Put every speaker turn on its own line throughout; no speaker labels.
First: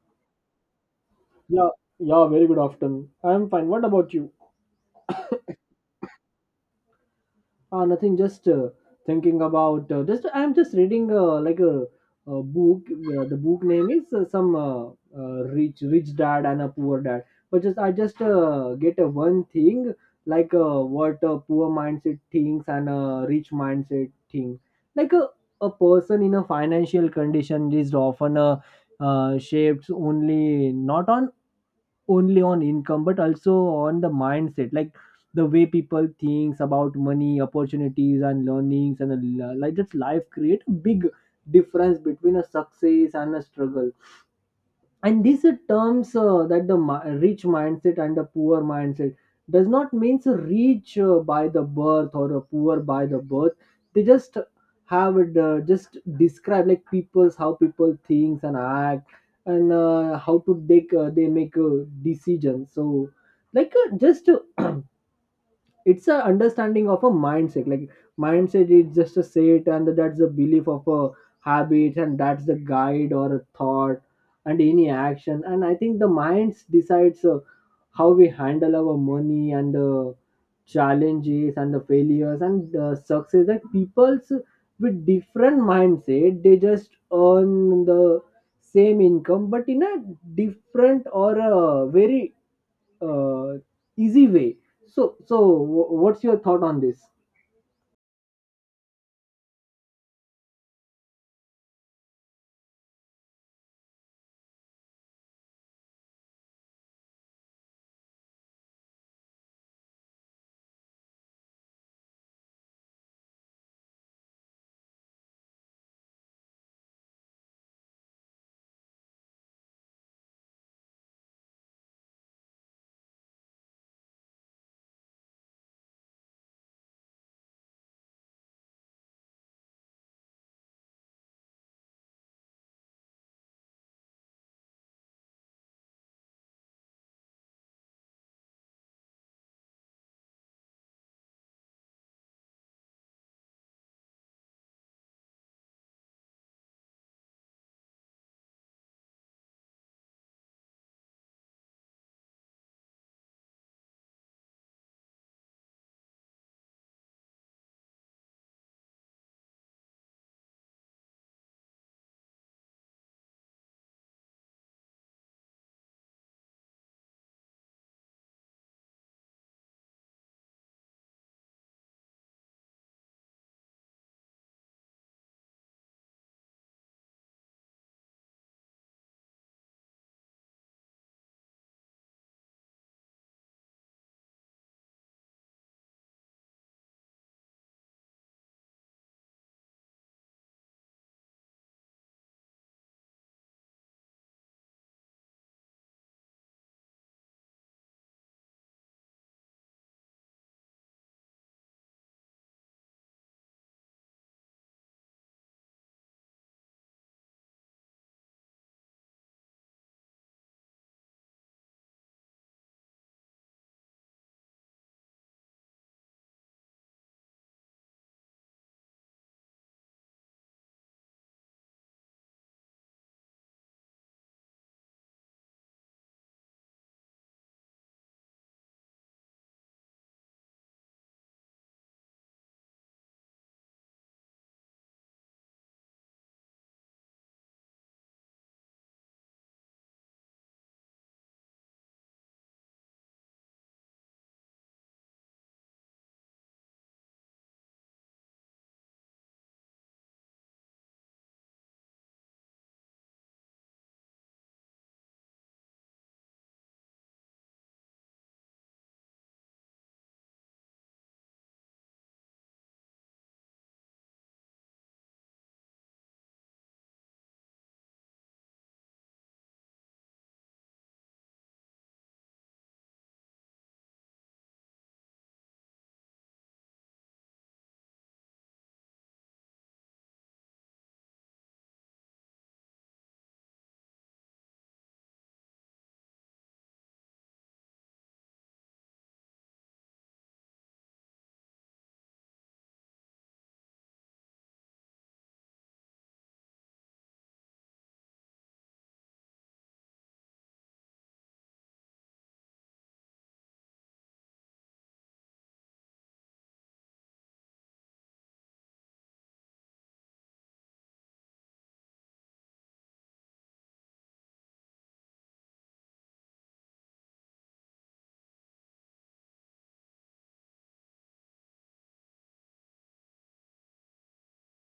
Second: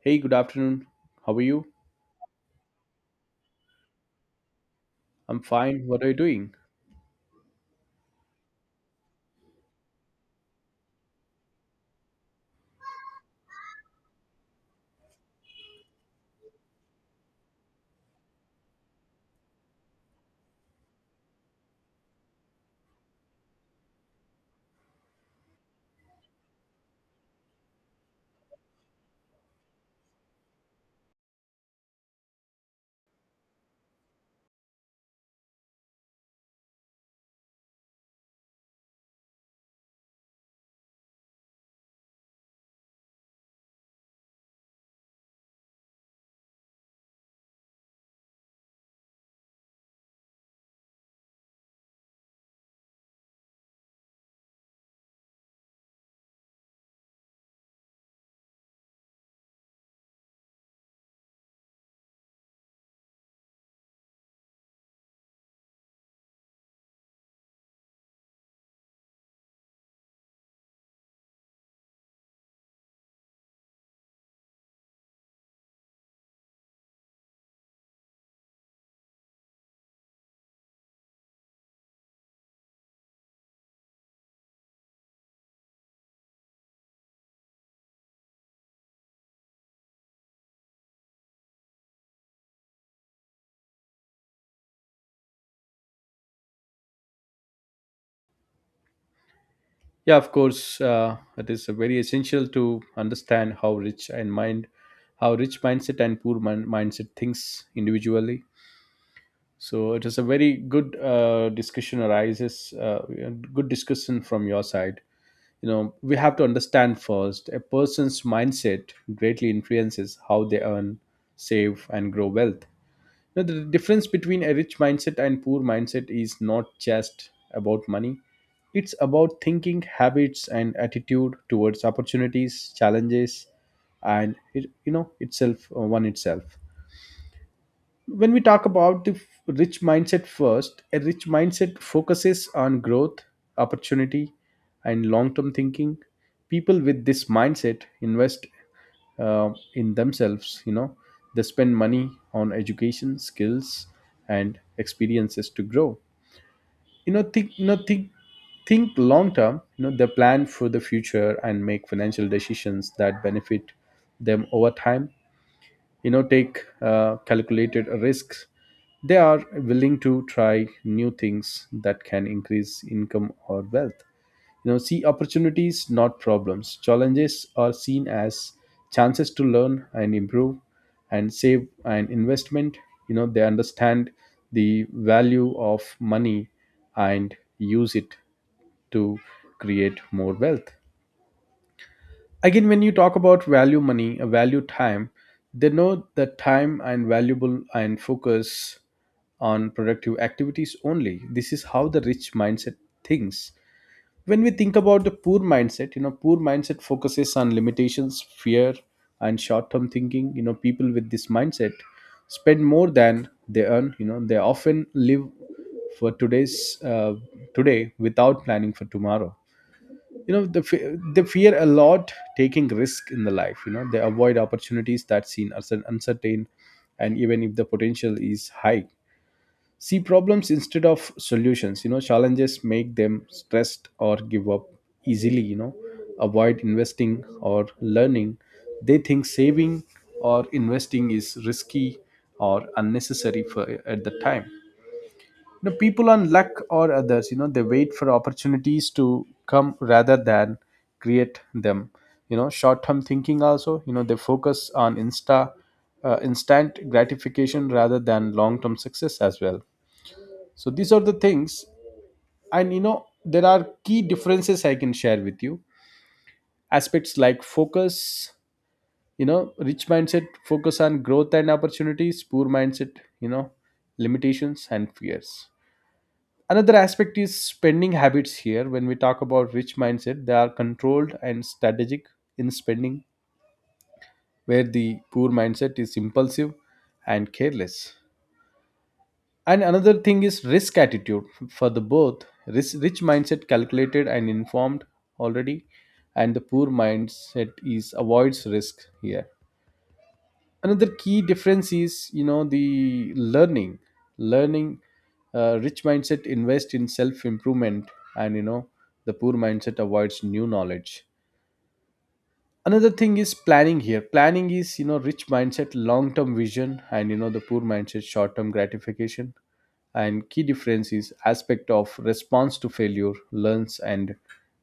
Hey, good afternoon. How are
Yeah,
you?
yeah, very good afternoon. I'm fine. What about you?
I'm fine. What are you doing?
Ah, nothing. Just thinking about. Just I'm just reading like a book. The book name is some rich dad and a poor dad. But just I just get a one thing like what a poor mindset thinks and a rich mindset thing. Like a person in a financial condition is often shaped only not on only on income but also on the mindset, like the way people thinks about money opportunities and learnings and like just life create a big difference between a success and a struggle, and these are terms that the rich mindset and the poor mindset does not means a rich by the birth or a poor by the birth. They just have it, just describe like people's how people thinks and act, and how to take they make decisions. So like just it's a understanding of a mindset. Like mindset is just a set and that's the belief of a habit and that's the guide or a thought and any action. And I think the minds decides how we handle our money and the challenges and the failures and the success, that people's with different mindset they just earn the same income but in a different or a very uh, easy way. So what's your thought on this?
Yeah, of course. It is very essential to understand how rich mindset and poor mindset thinks individually. So it is a very good discussion arises. Good discussion from your side. We have to understand first a person's mindset greatly influences how they earn, save, and grow wealth. Now the difference between a rich mindset and poor mindset is not just about money, it's about thinking habits and attitude towards opportunities, challenges. And it itself one itself, when we talk about the rich mindset, first a rich mindset focuses on growth, opportunity, and long term thinking. People with this mindset invest in themselves. They spend money on education, skills, and experiences to grow, think, think long term. They plan for the future and make financial decisions that benefit them over time. Take calculated risks. They are willing to try new things that can increase income or wealth. See opportunities, not problems. Challenges are seen as chances to learn and improve, and save and investment. They understand the value of money and use it to create more wealth. Again, when you talk about value money, value time, they know that time and valuable and focus on productive activities only. This is how the rich mindset thinks. When we think about the poor mindset, poor mindset focuses on limitations, fear, and short term thinking. People with this mindset spend more than they earn. They often live for today without planning for tomorrow. The they fear a lot taking risk in the life. They avoid opportunities that seem uncertain, and even if the potential is high, see problems instead of solutions. Challenges make them stressed or give up easily. Avoid investing or learning. They think saving or investing is risky or unnecessary for at the time, the people on luck or others. They wait for opportunities to come rather than create them. Short term thinking also. They focus on instant gratification rather than long term success as well. So these are the things, and there are key differences I can share with you. Aspects like focus, rich mindset focus on growth and opportunities, poor mindset limitations and fears. Another aspect is spending habits here. When we talk about rich mindset, they are controlled and strategic in spending, where the poor mindset is impulsive and careless. And another thing is risk attitude for the both risk, rich mindset calculated and informed already, and the poor mindset is avoids risk here. Another key difference is the learning. Rich mindset invest in self improvement, and the poor mindset avoids new knowledge. Another thing is planning here. Planning is, rich mindset long term vision, and the poor mindset short term gratification. And key difference is aspect of response to failure, learns and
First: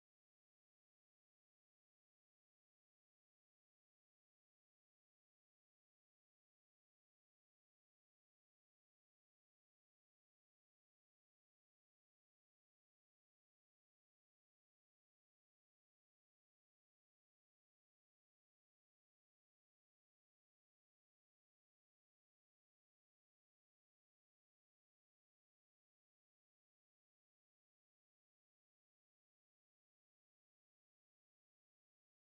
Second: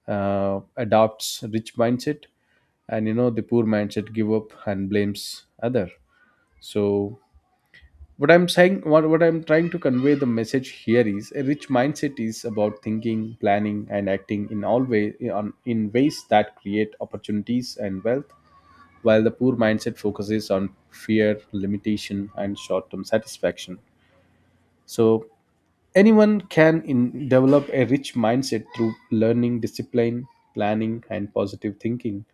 adopts rich mindset, and the poor mindset give up and blames other. So what I'm trying to convey the message here is a rich mindset is about thinking, planning, and acting in all way on in ways that create opportunities and wealth, while the poor mindset focuses on fear, limitation, and short-term satisfaction. So anyone can develop a rich mindset through learning, discipline, planning, and positive thinking.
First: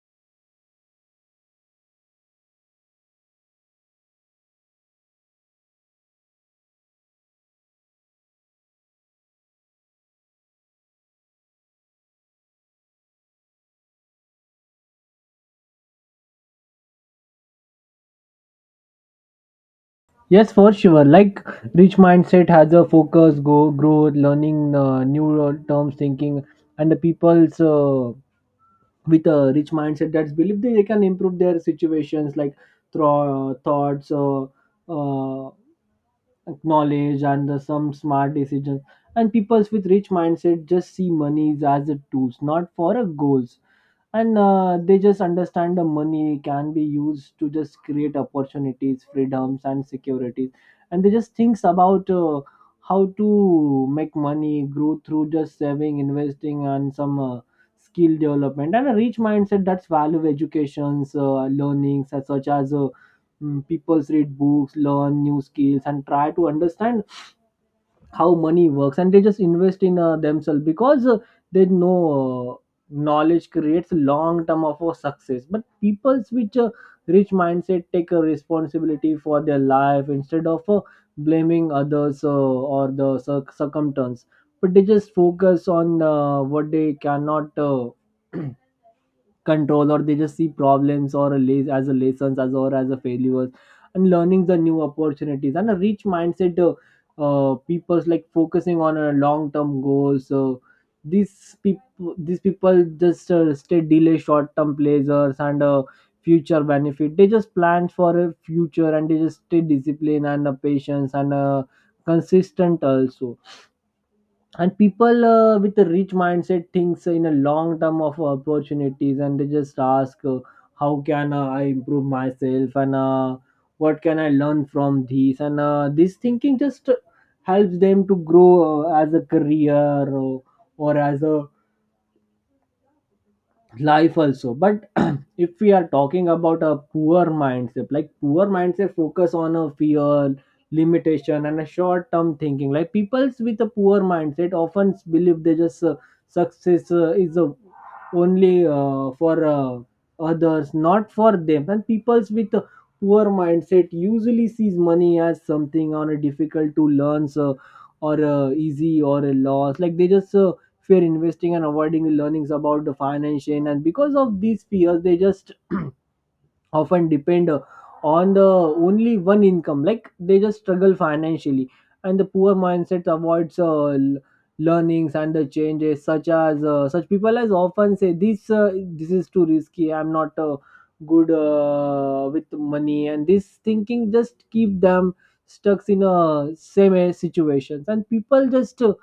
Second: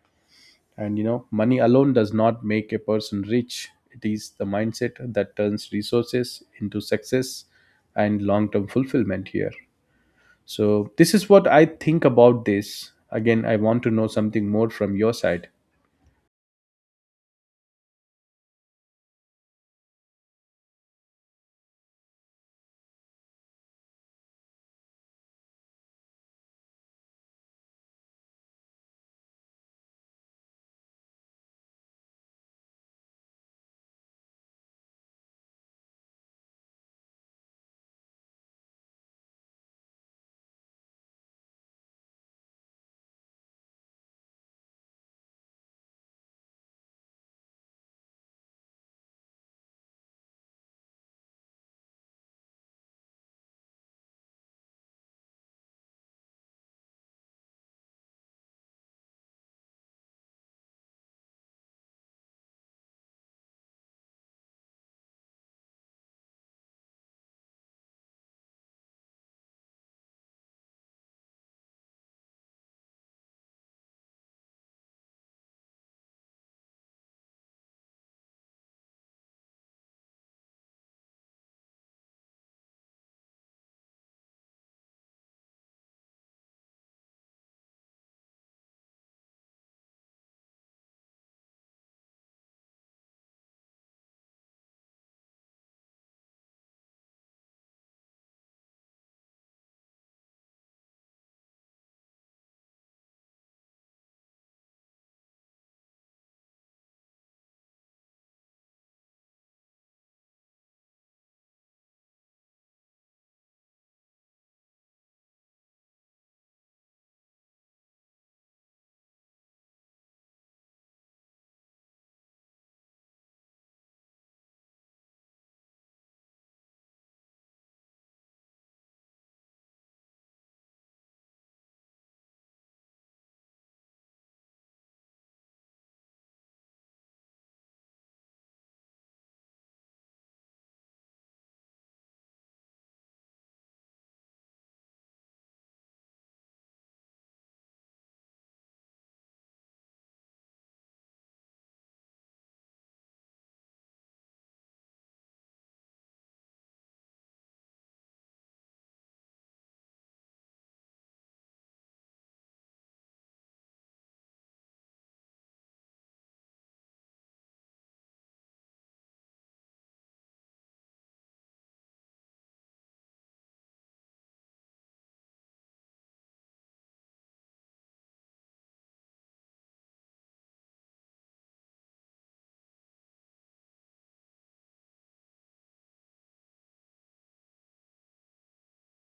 And money alone does not make a person rich. It is the mindset that turns resources into success and long term fulfillment here. So, this is what I think about this. Again, I want to know something more from your side.
Yes, for sure. Like rich mindset has a focus, go growth, learning new terms, thinking, and the people's with a rich mindset that's believe they can improve their situations, like through thoughts, uh, knowledge, and some smart decisions. And people's with rich mindset just see money as a tools, not for a goals, and they just understand the money can be used to just create opportunities, freedoms and securities, and they just thinks about how to make money grow through just saving, investing and some skill development. And a rich mindset that's value educations, learnings, as such as people's read books, learn new skills and try to understand how money works, and they just invest in themselves, because they know knowledge creates long term of success. But people's which rich mindset take a responsibility for their life instead of blaming others or the circumstance, but they just focus on what they cannot control, or they just see problems or a as a lessons as or as a failures, and learning the new opportunities. And a rich mindset people's like focusing on a long term goal, so these people just stay delay short term pleasures and future benefit. They just plan for a future and they just stay disciplined and patience and consistent also. And people with a rich mindset thinks in a long term of opportunities, and they just ask how can I improve myself and what can I learn from this, and this thinking just helps them to grow as a career or as a life also. But if we are talking about a poor mindset, like poor mindset focus on a fear, limitation and a short term thinking. Like people's with a poor mindset often believe they just success is only for others not for them. And people's with a poor mindset usually sees money as something on a difficult to learn, so or easy or a loss. Like they just fear investing and avoiding learnings about the financial, and because of these fears they just often depend on the only one income. Like they just struggle financially, and the poor mindset avoids learnings and the changes, such as such people as often say this this is too risky, I'm not good with money, and this thinking just keep them stuck in a same situations. And people just uh,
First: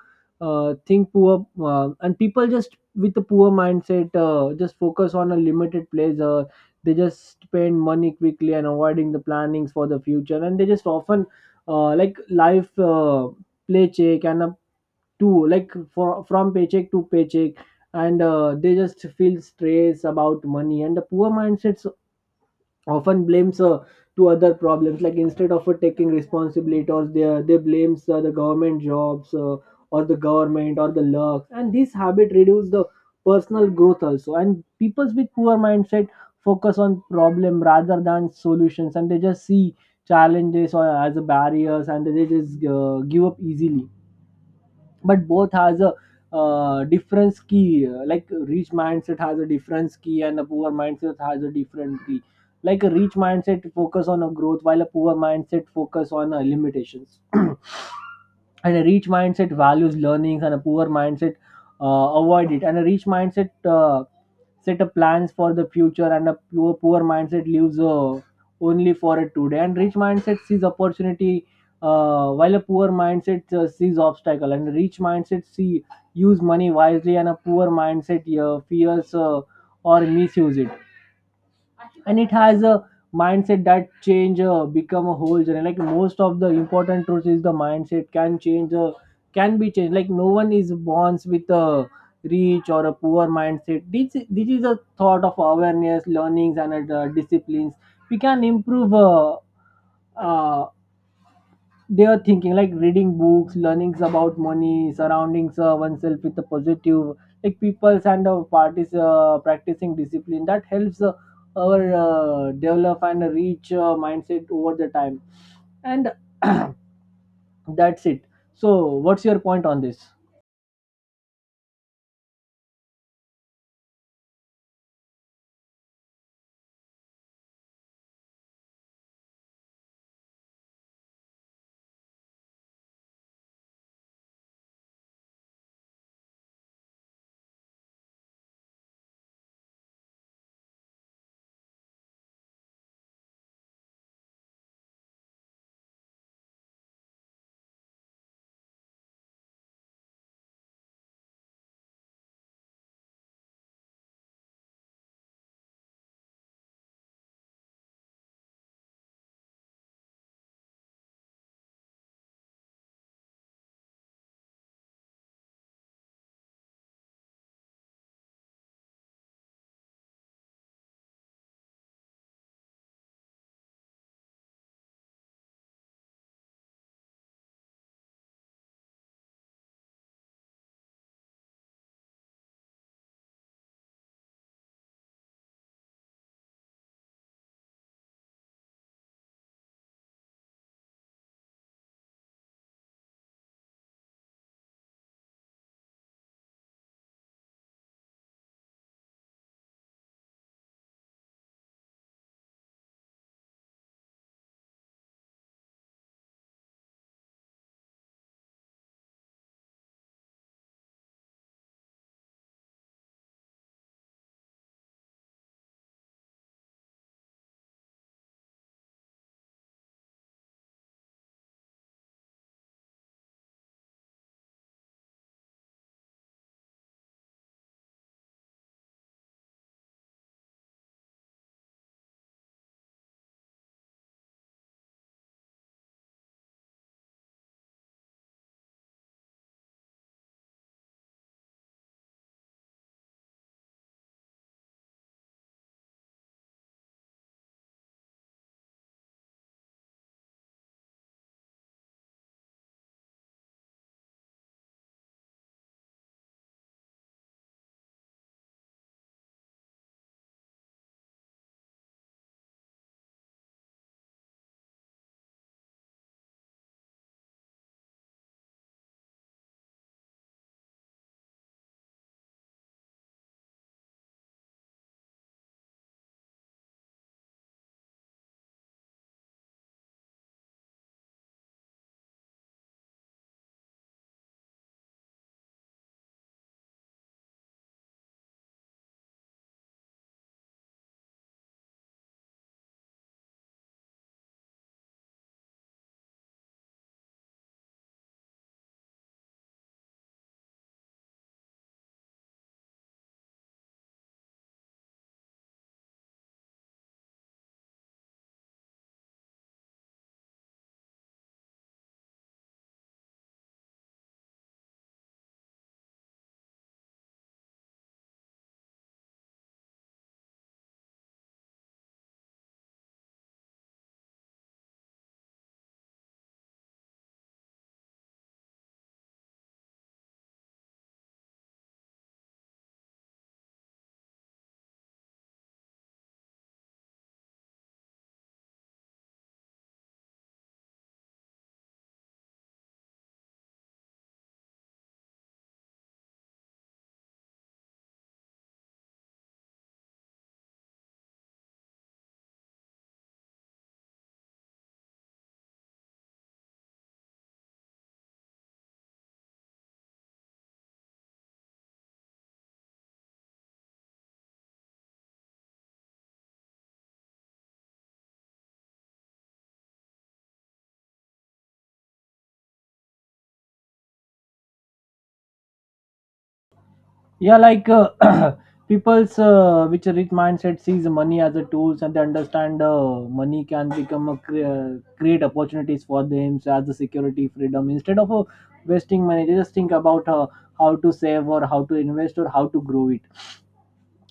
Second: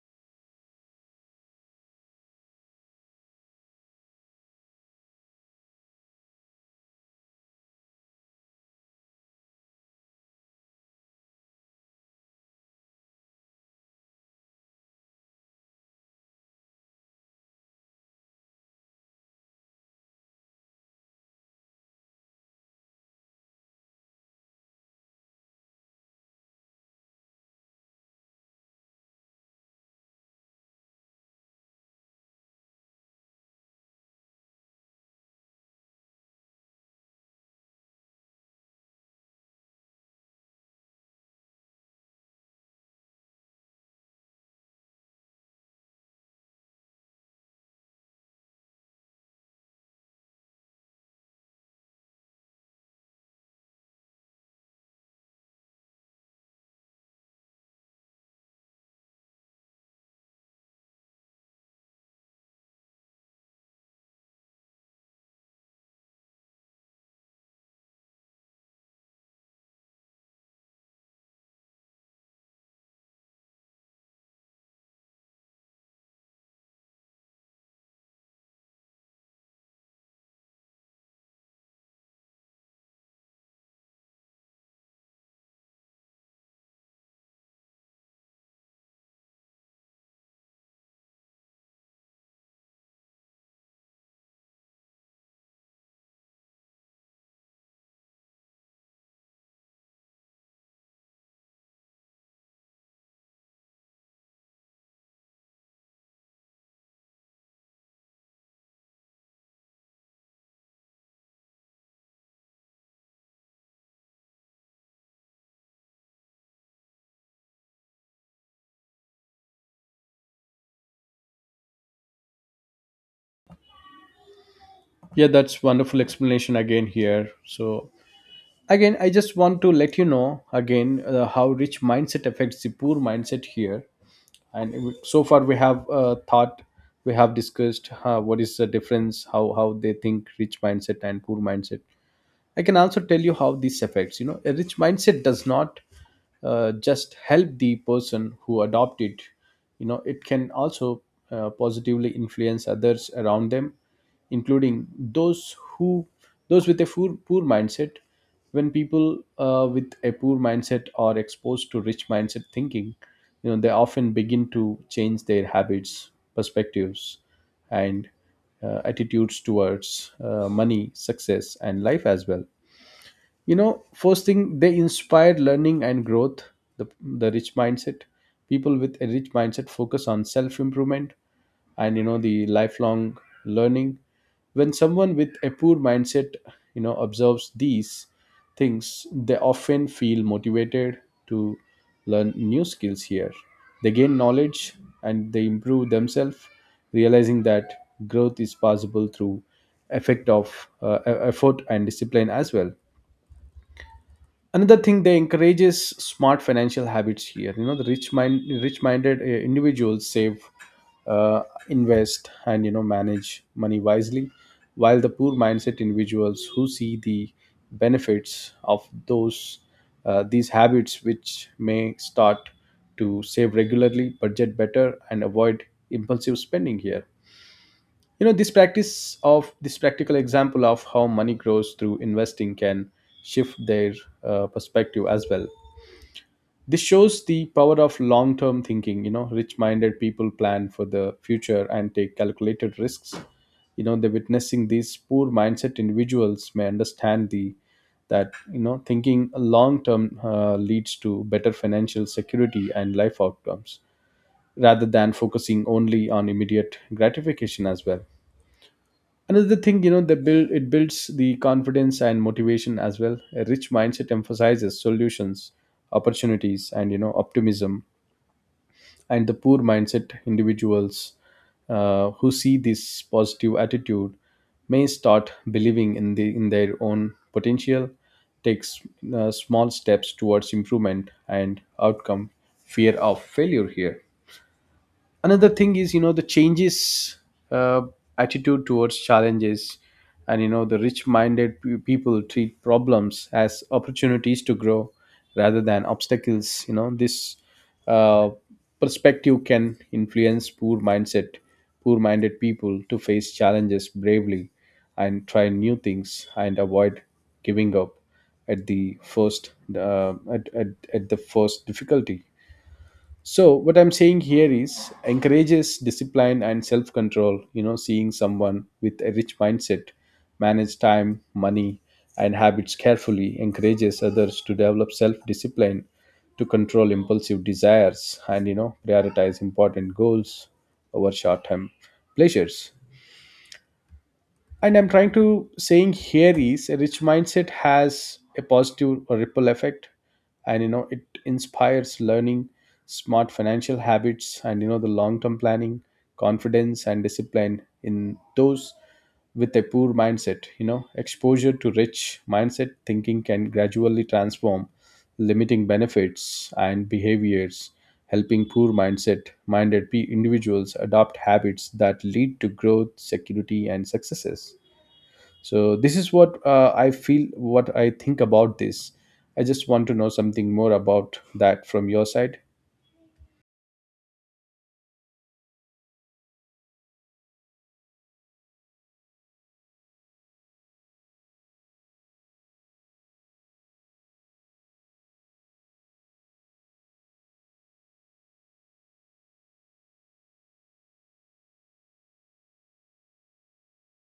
uh, think poor, and people just with a poor mindset just focus on a limited pleasure. They just spend money quickly and avoiding the plannings for the future, and they just often like life paycheck and up to, like for, from paycheck to paycheck. And they just feel stress about money, and the poor mindsets often blames to other problems, like instead of taking responsibility, or they blames the government jobs, or the government or the luck, and this habit reduces the personal growth also. And people with poor mindset focus on problem rather than solutions, and they just see challenges or as a barriers, and they just give up easily. But both has a difference key, like rich mindset has a difference key and a poor mindset has a different key. Like a rich mindset focus on a growth, while a poor mindset focus on limitations. And a rich mindset values learnings and a poor mindset avoid it. And a rich mindset set up plans for the future, and a poor mindset lives only for a today. And rich mindset sees opportunity while a poor mindset sees obstacle, and rich mindset see use money wisely and a poor mindset fears or misuse it. And it has a mindset that change become a whole journey. Like most of the important truth is the mindset can change, can be changed. Like no one is born with a rich or a poor mindset. This is a thought of awareness, learnings and disciplines. We can improve uh, they are thinking, like reading books, learnings about money, surrounding oneself with a positive like people's and parties, practicing discipline, that helps our develop and reach mindset over the time. And that's it. So what's your point on this?
Yeah, that's wonderful explanation again here. So, again, I just want to let you know again how rich mindset affects the poor mindset here. And so far we have discussed what is the difference, how they think rich mindset and poor mindset. I can also tell you how this affects. A rich mindset does not just help the person who adopt it. It can also positively influence others around them, including those with a poor mindset. When people with a poor mindset are exposed to rich mindset thinking, they often begin to change their habits, perspectives, and attitudes towards money, success, and life as well. First thing they inspire learning and growth. The, the rich mindset People with a rich mindset focus on self improvement, and the lifelong learning. When someone with a poor mindset observes these things, they often feel motivated to learn new skills here. They gain knowledge, and they improve themselves, realizing that growth is possible through effort and discipline as well. Another thing, they encourages smart financial habits here. The rich minded individuals save, uh, invest, and manage money wisely, while the poor mindset individuals who see the benefits of those these habits, which may start to save regularly, budget better, and avoid impulsive spending here. This practical example of how money grows through investing can shift their perspective as well. This shows the power of long term thinking. Rich minded people plan for the future and take calculated risks. The witnessing these poor mindset individuals may understand the that thinking long term leads to better financial security and life outcomes, rather than focusing only on immediate gratification as well. Another thing, the build it builds the confidence and motivation as well. A rich mindset emphasizes solutions, opportunities, and optimism. And the poor mindset individuals who see this positive attitude may start believing in their own potential, takes small steps towards improvement and outcome. Fear of failure here. Another thing is the changes uh, attitude towards challenges, and the rich minded people treat problems as opportunities to grow rather than obstacles. This uh, perspective can influence poor mindset, poor minded people to face challenges bravely and try new things and avoid giving up at the first uh, at, at, at the first difficulty. So what I'm saying here is encourages discipline and self-control. Seeing someone with a rich mindset manage time, money, and habits carefully encourages others to develop self-discipline to control impulsive desires, and prioritize important goals over short-term pleasures. And I'm trying to saying here is a rich mindset has a positive ripple effect, and it inspires learning, smart financial habits, and the long term planning, confidence, and discipline in those with a poor mindset. Exposure to rich mindset thinking can gradually transform limiting benefits and behaviors, helping poor mindset minded individuals adopt habits that lead to growth, security, and successes. So this is what I feel, what I think about this. I just want to know something more about that from your side.
Yeah, like people's which a rich mindset sees money as a tools, and they understand money can become a create opportunities for them, so as a security freedom, instead of wasting money they just think about how to save or how to invest or how to grow it.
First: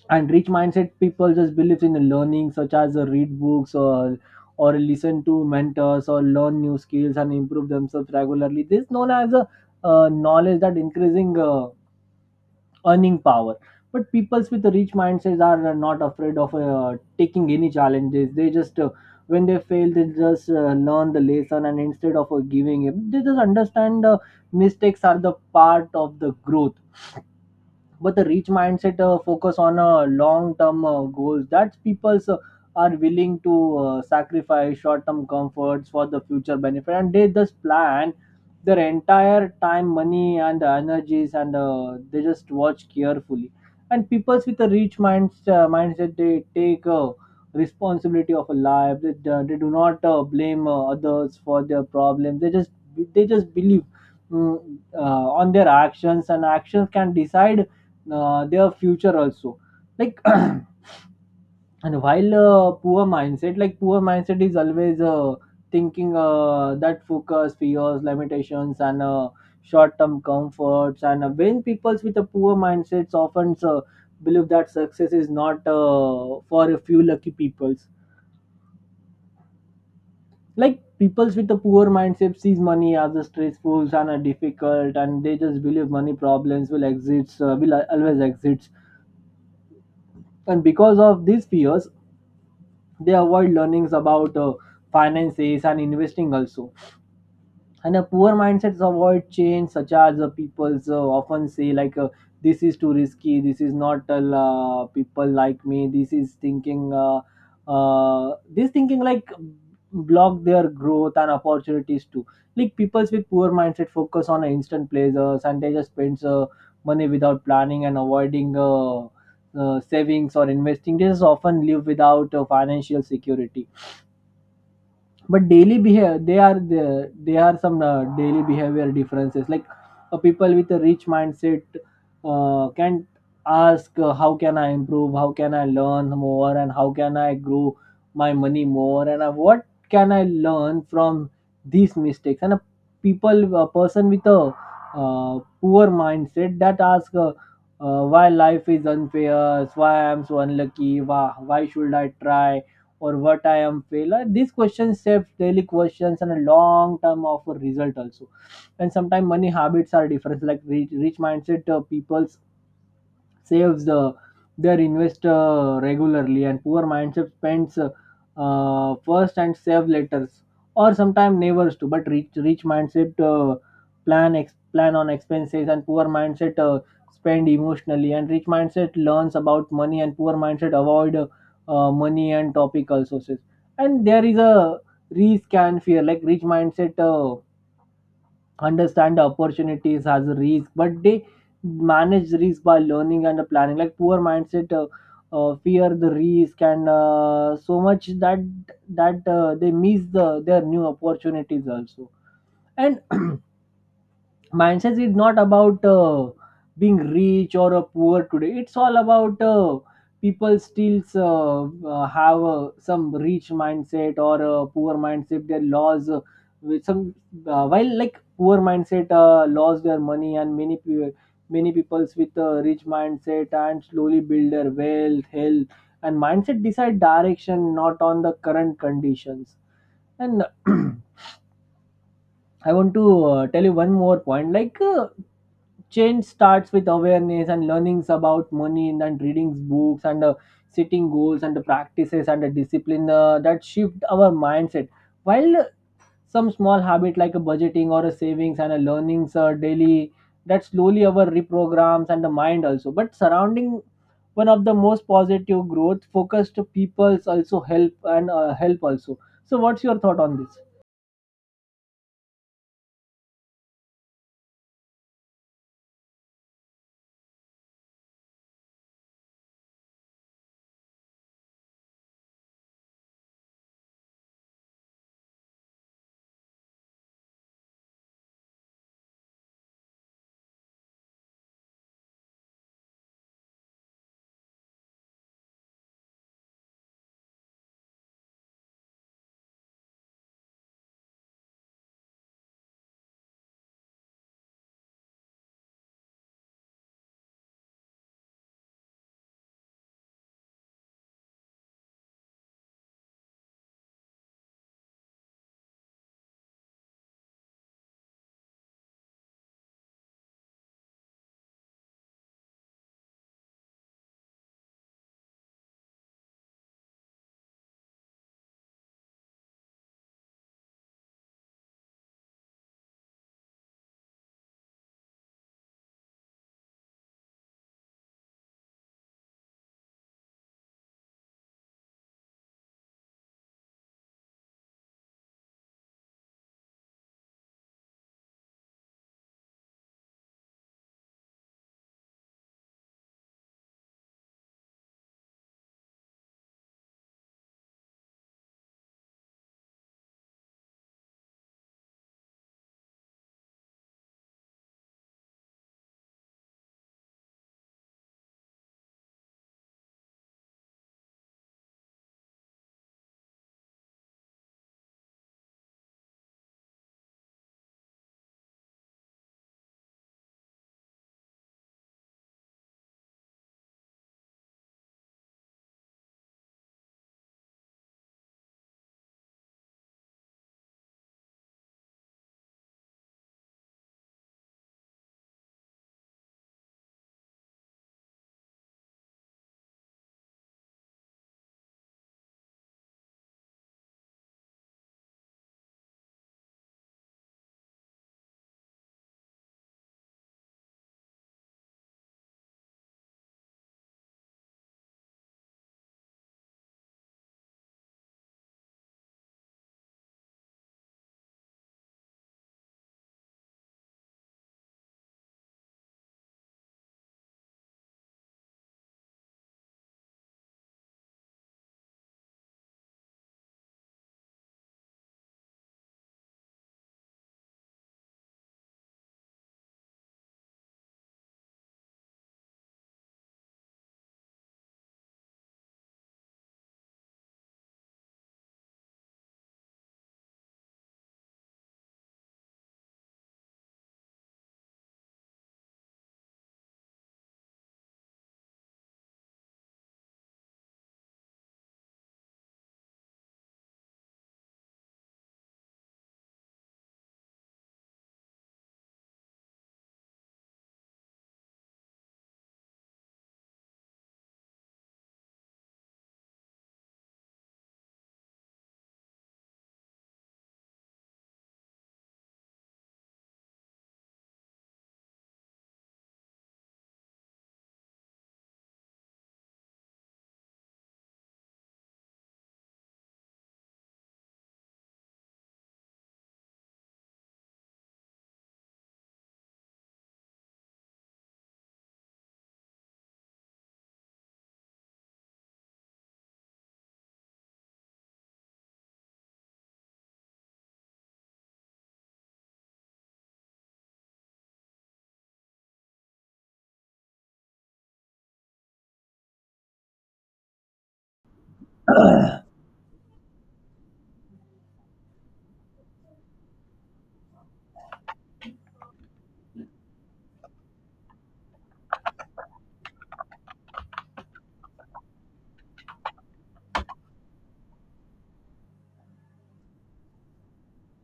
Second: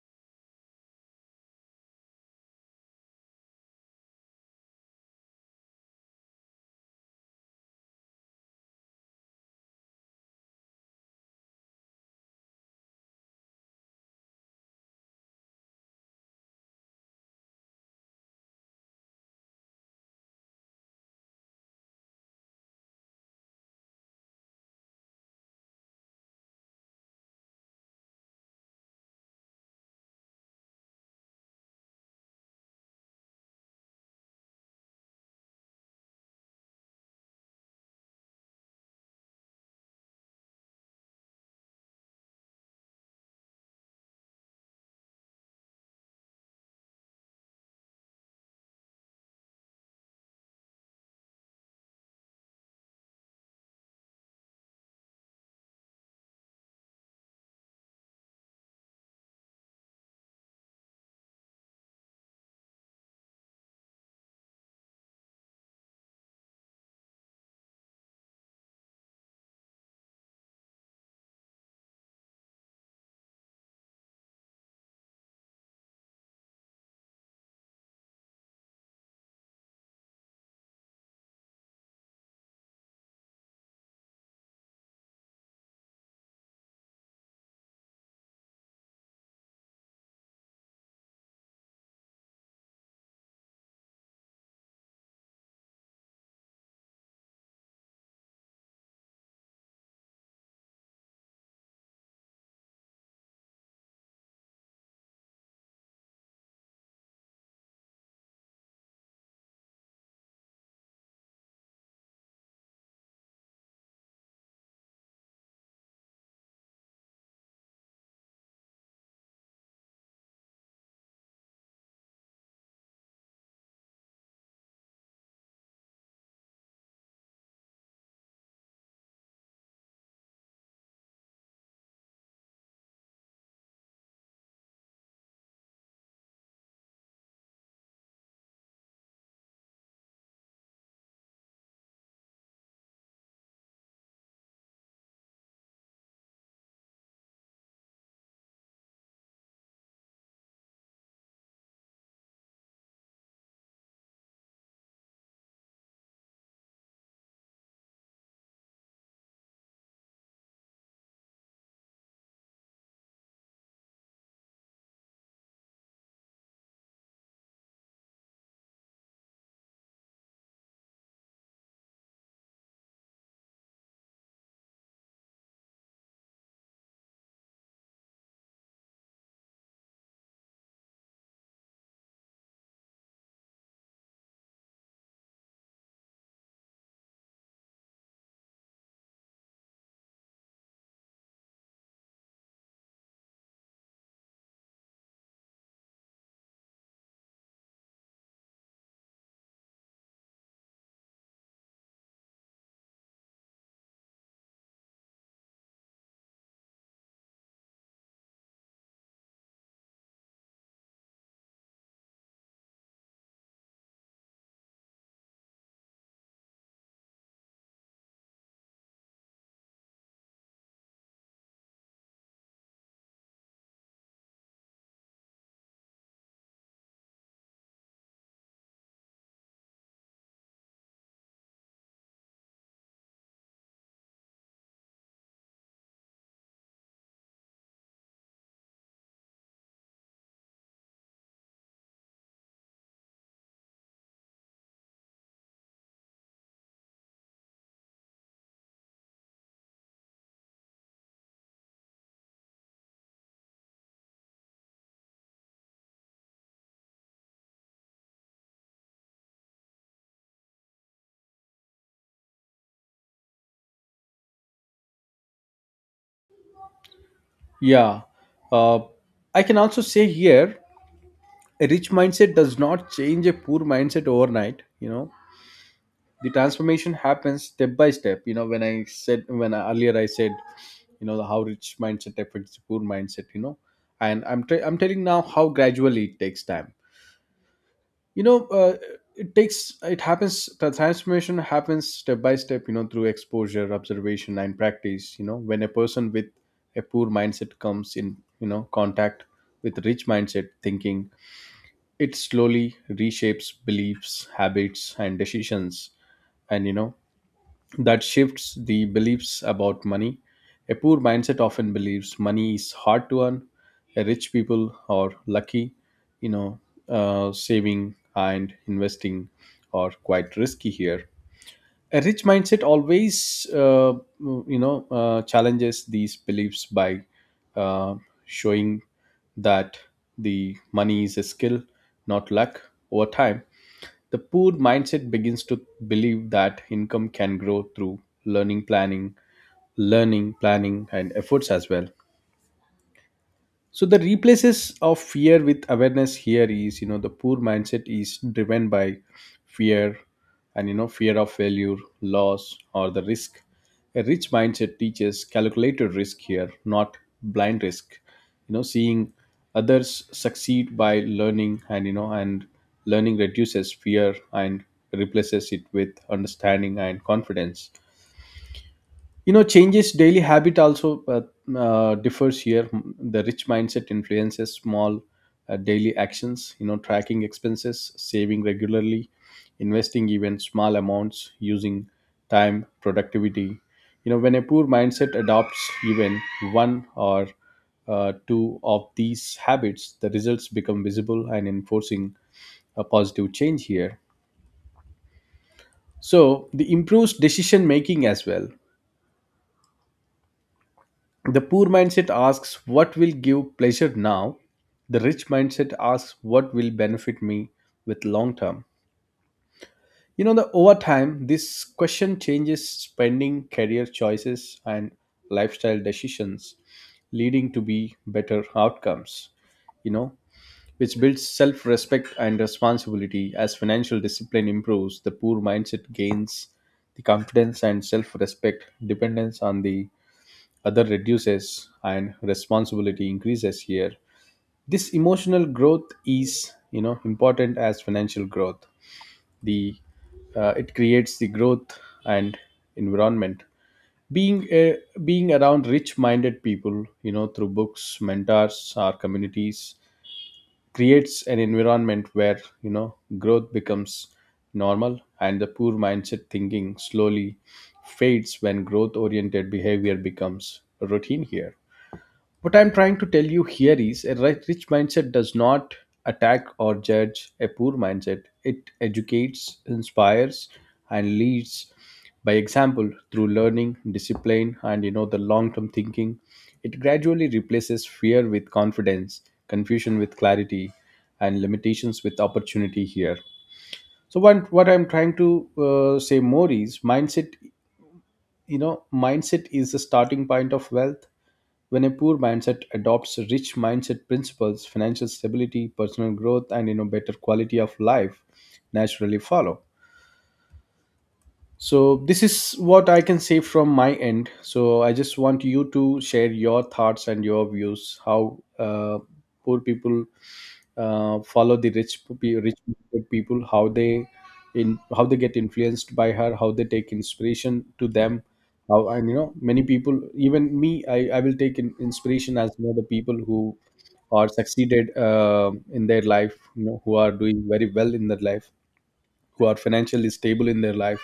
And rich mindset people just believes in the learning, such as read books or listen to mentors or learn new skills and improve themselves regularly. This known as a knowledge that increasing earning power. But peoples with rich mindsets are not afraid of taking any challenges. They just when they fail they just learn the lesson, and instead of giving up they just understand mistakes are the part of the growth. But the rich mindset focus on long term goals, that people are willing to sacrifice short term comforts for the future benefit, and they just plan their entire time, money and energies, and they just watch carefully. And people with a mindset, they take responsibility of a life. They do not blame others for their problems. They just believe mm, on their actions, and actions can decide their future also. Like and while poor mindset, like poor mindset is always thinking that focus fears, limitations and short-term comforts. And when people with a poor mindsets often believe that success is not for a few lucky peoples. Like peoples with a poor mindset sees money as a stressful and a difficult, and they just believe money problems will always exist. And because of these fears, they avoid learnings about finances and investing also. And a poor mindsets avoid change, such as people often say like this is too risky, this is not people like me. This thinking like block their growth and opportunities too. Like people with poor mindset focus on instant pleasures, and they just spends money without planning and avoiding savings or investing. They just often live without financial security. But daily behavior, they are some daily behavior differences. Like people with a rich mindset can ask how can I improve, how can I learn more, and how can I grow my money more, and what can I learn from these mistakes. And a people, a person with a uh, poor mindset that ask why life is unfair, why I'm so unlucky, why should I try or what I am fail. These questions shape daily questions and a long term of a result also. And sometimes money habits are different. Like rich mindset people's saves the their investor regularly and poor mindset spends first and save later or sometimes neighbors too, but rich mindset plan on expenses, and poor mindset spend emotionally, and rich mindset learns about money, and poor mindset avoid money and topical sources. And there is a risk and fear. Like rich mindset understand the opportunities as a risk, but they manage risk by learning and planning. Like poor mindset, fear the risk, and so much that they miss the their new opportunities also. And mindset is not about being rich or poor today. It's all about people still have some rich mindset or poor mindset. They laws with some while like poor mindset lost their money, and many people many people's with a rich mindset and slowly build their wealth health, and mindset decide direction not on the current conditions. And I want to tell you one more point. Like, change starts with awareness and learnings about money, and then reading books and setting goals and the practices and the discipline that shift our mindset. While some small habit like a budgeting or a savings and a learnings daily that slowly our reprograms and the mind also. But surrounding one of the most positive growth focused peoples also help, and help also. So, what's your thought on this?
Yeah uh, I can also say here a rich mindset does not change a poor mindset overnight. The transformation happens step by step. When I, earlier I said how rich mindset affects poor mindset. And I'm telling now how gradually it takes time. you know uh, it happens, the transformation happens step by step, through exposure, observation, and practice. When a person with a poor mindset comes in contact with rich mindset thinking, it slowly reshapes beliefs, habits, and decisions. And that shifts the beliefs about money. A poor mindset often believes money is hard to earn. A rich people are lucky, you know, saving and investing are quite risky here. A rich mindset always, challenges these beliefs by uh, showing that the money is a skill, not luck. Over time, the poor mindset begins to believe that income can grow through learning, planning, and efforts as well, so the replaces of fear with awareness here is, the poor mindset is driven by fear. And fear of failure, loss or the risk. A rich mindset teaches calculated risk here, not blind risk. Seeing others succeed by learning, and learning reduces fear and replaces it with understanding and confidence. Changes daily habit also, differs here. The rich mindset influences small, daily actions, tracking expenses, saving regularly, investing even small amounts, using time productivity. When a poor mindset adopts even one or two of these habits, the results become visible and enforcing a positive change here. So the improves decision making as well. The poor mindset asks, what will give pleasure now? The rich mindset asks, what will benefit me with long term? The over time, this question changes spending, career choices, and lifestyle decisions, leading to be better outcomes. You know, which builds self-respect and responsibility. As financial discipline improves, the poor mindset gains the confidence and self-respect, dependence on the other reduces and responsibility increases here. This emotional growth is, important as financial growth. The It creates the growth and environment. being a, being around rich minded people, through books, mentors or communities, creates an environment where, growth becomes normal, and the poor mindset thinking slowly fades when growth oriented behavior becomes routine here. What I'm trying to tell you here is a rich mindset does not attack or judge a poor mindset. It educates, inspires, and leads by example through learning, discipline, and the long-term thinking. It gradually replaces fear with confidence, confusion with clarity, and limitations with opportunity here. So what I'm trying to, say more is mindset. Mindset is the starting point of wealth. When a poor mindset adopts rich mindset principles, financial stability, personal growth, and better quality of life naturally follow. So this is what I can say from my end. So I just want you to share your thoughts and your views, how, poor people, follow the rich people, how they in how they get influenced by her, how they take inspiration to them. How, and many people, even me, I will take in, inspiration as, the people who are succeeded, in their life, who are doing very well in their life, who are financially stable in their life.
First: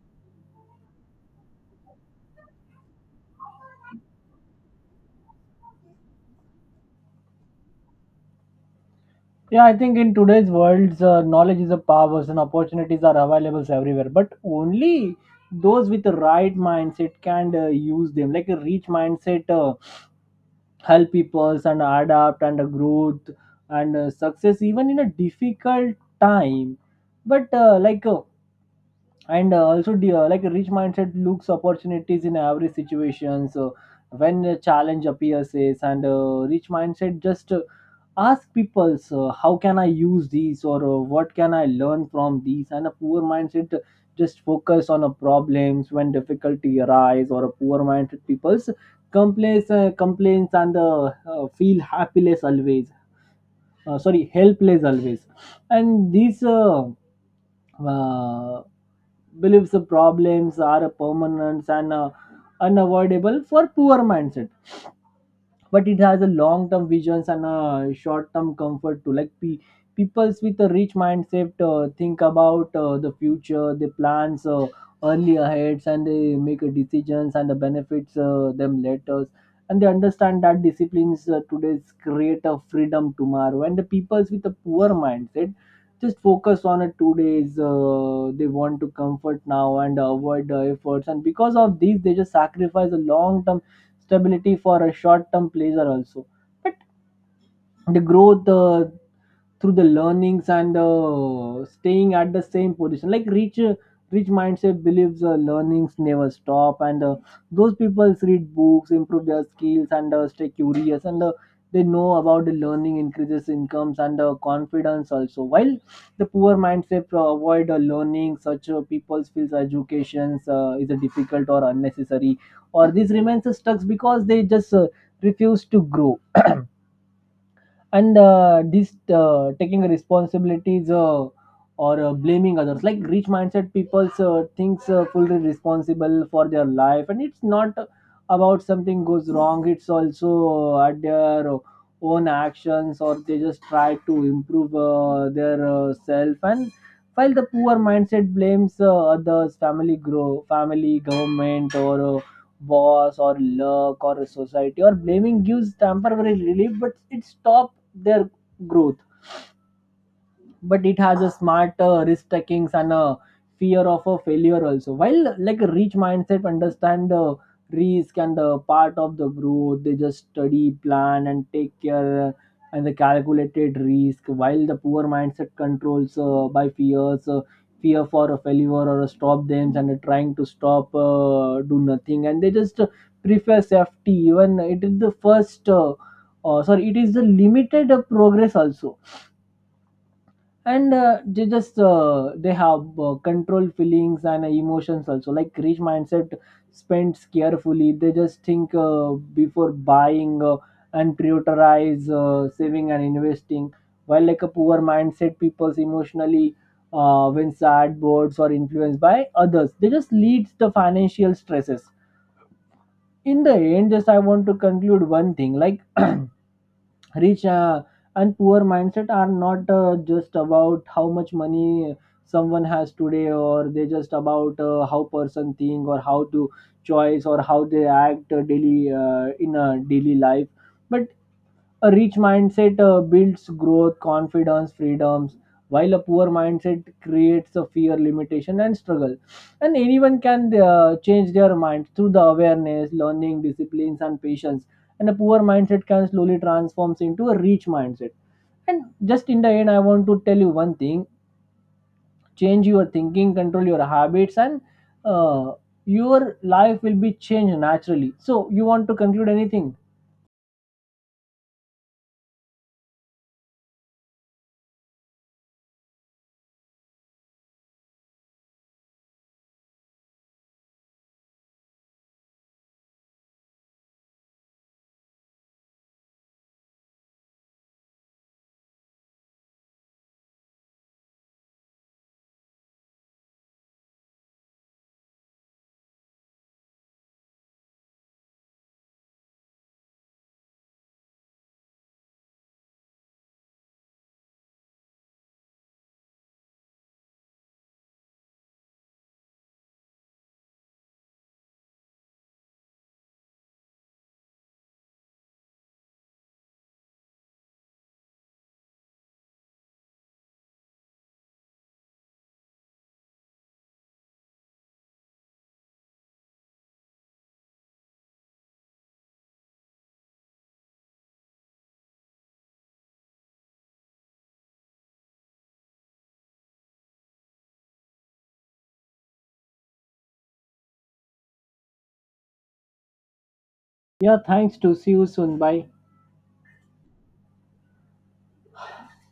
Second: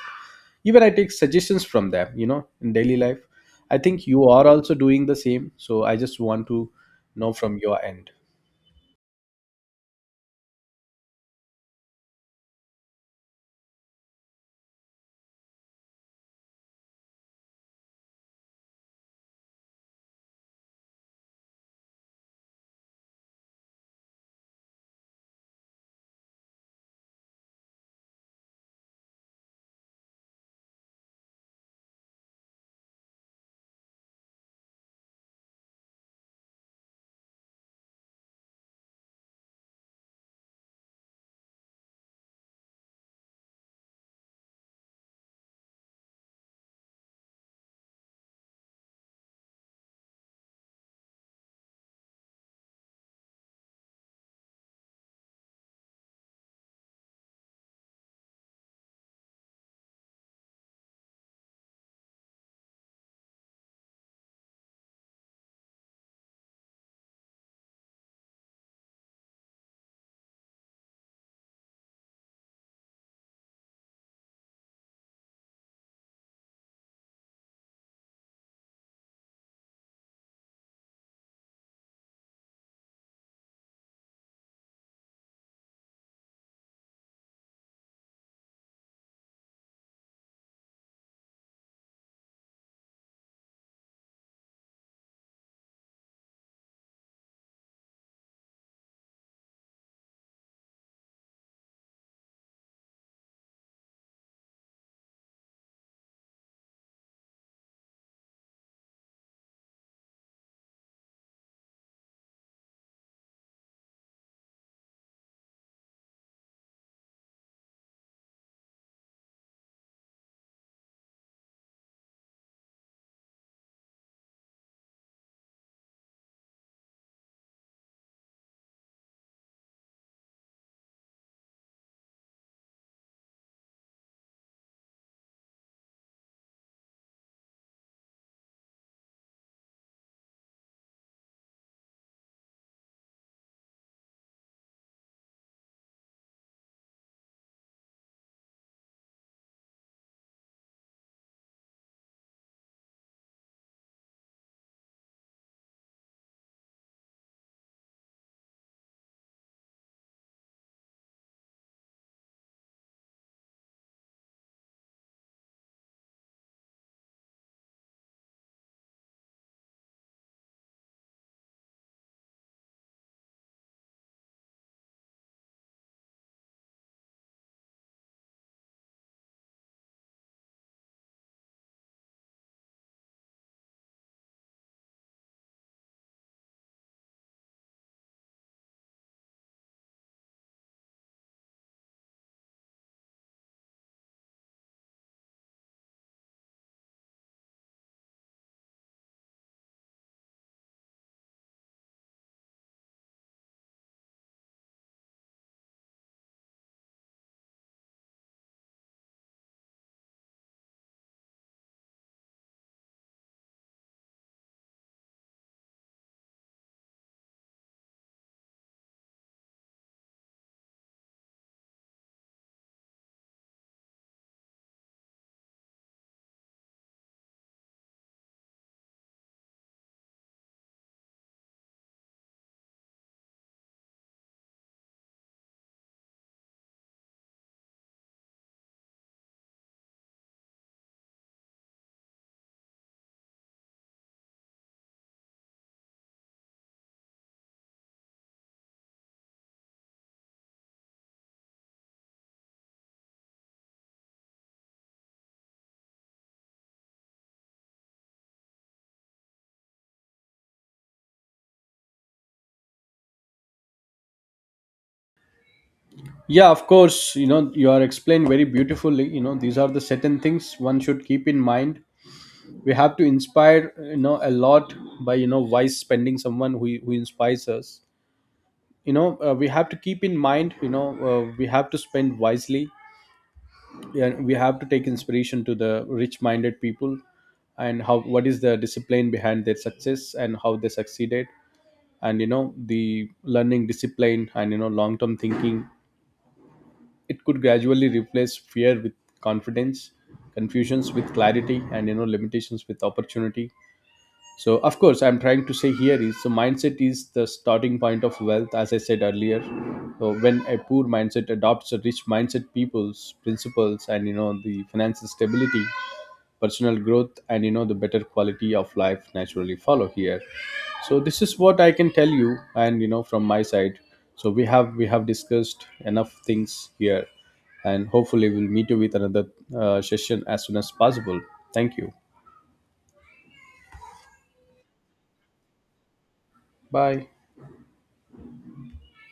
Even I take suggestions from them, in daily life. I think you are also doing the same, so I just want to know from your end.
Yeah, I think in today's world, knowledge is a power, and opportunities are available everywhere. But only those with the right mindset can use them. Like a rich mindset help people and adapt and growth and success even in a difficult time. But like and also the, like a rich mindset looks opportunities in every situation. So when a challenge appears, yes, and rich mindset just ask people, so how can I use these, or what can I learn from these? And a poor mindset just focus on a problems when difficulty arise, or a poor minded people's complaints and feel happiness always, sorry, helpless always. And these uh, believes the problems are permanent and unavoidable for poor mindset. But it has a long term visions and a short term comfort too. Like peoples with a rich mindset think about the future. They plans early ahead, and they make a decisions and the benefits them later, and they understand that disciplines today's create a freedom tomorrow. And the peoples with a poor mindset just focus on a 2 days. They want to comfort now and avoid the efforts, and because of this they just sacrifice a long term stability for a short term pleasure also. But the growth through the learnings and staying at the same position. Like rich mindset believes learnings never stop, and those people read books, improve their skills, and stay curious, and they know about the learning increases incomes and confidence also. While the poor mindset avoid learning, such people feels educations is a difficult or unnecessary, or this remains stuck because they just refuse to grow. And this taking responsibilities, or blaming others. Like rich mindset people thinks fully responsible for their life, and it's not about something goes wrong, it's also at their own actions, or they just try to improve their self. And while the poor mindset blames others, family grow family government, or boss or luck or society, or blaming gives temporary relief, but it stops their growth. But it has a smart risk takings and a fear of a failure also. While like a rich mindset understand the risk and the part of the growth, they just study plan and take care, and the calculated risk. While the poor mindset controls by fears, fear for a failure, or a stop them, and trying to stop, do nothing, and they just prefer safety even it is the first, sorry, it is the limited progress also. And they just they have control feelings and emotions also. Like rich mindset spends carefully, they just think before buying, and prioritize saving and investing. While like a poor mindset people's emotionally, when sad boards or influenced by others, they just leads the financial stresses. In the end, just I want to conclude one thing. Like rich and poor mindset are not just about how much money someone has today, or they just about how person think, or how to choice, or how they act daily in a daily life. But a rich mindset builds growth, confidence, freedoms, while a poor mindset creates a fear, limitation, and struggle. And anyone can change their mind through the awareness, learning, disciplines, and patience. And a poor mindset can slowly transforms into a rich mindset. And just in the end, I want to tell you one thing: change your thinking, control your habits, and uh, your life will be changed naturally. So, you want to conclude anything?
Yeah, of course. You are explained very beautifully. These are the certain things one should keep in mind. We have to inspire, a lot by, wise spending, someone who inspires us. We have to keep in mind, we have to spend wisely. Yeah, we have to take inspiration to the rich-minded people, and how, what is the discipline behind their success and how they succeeded, and the learning discipline, and long-term thinking. It could gradually replace fear with confidence, confusions with clarity, and limitations with opportunity. So of course, I'm trying to say here is, so mindset is the starting point of wealth, as I said earlier. So when a poor mindset adopts a rich mindset people's principles, and the financial stability, personal growth, and the better quality of life naturally follow here. So this is what I can tell you, and from my side. So we have discussed enough things here, and hopefully we'll meet you with another, session as soon as possible. Thank you.
Yeah, thanks. To see you soon. Bye.
Bye.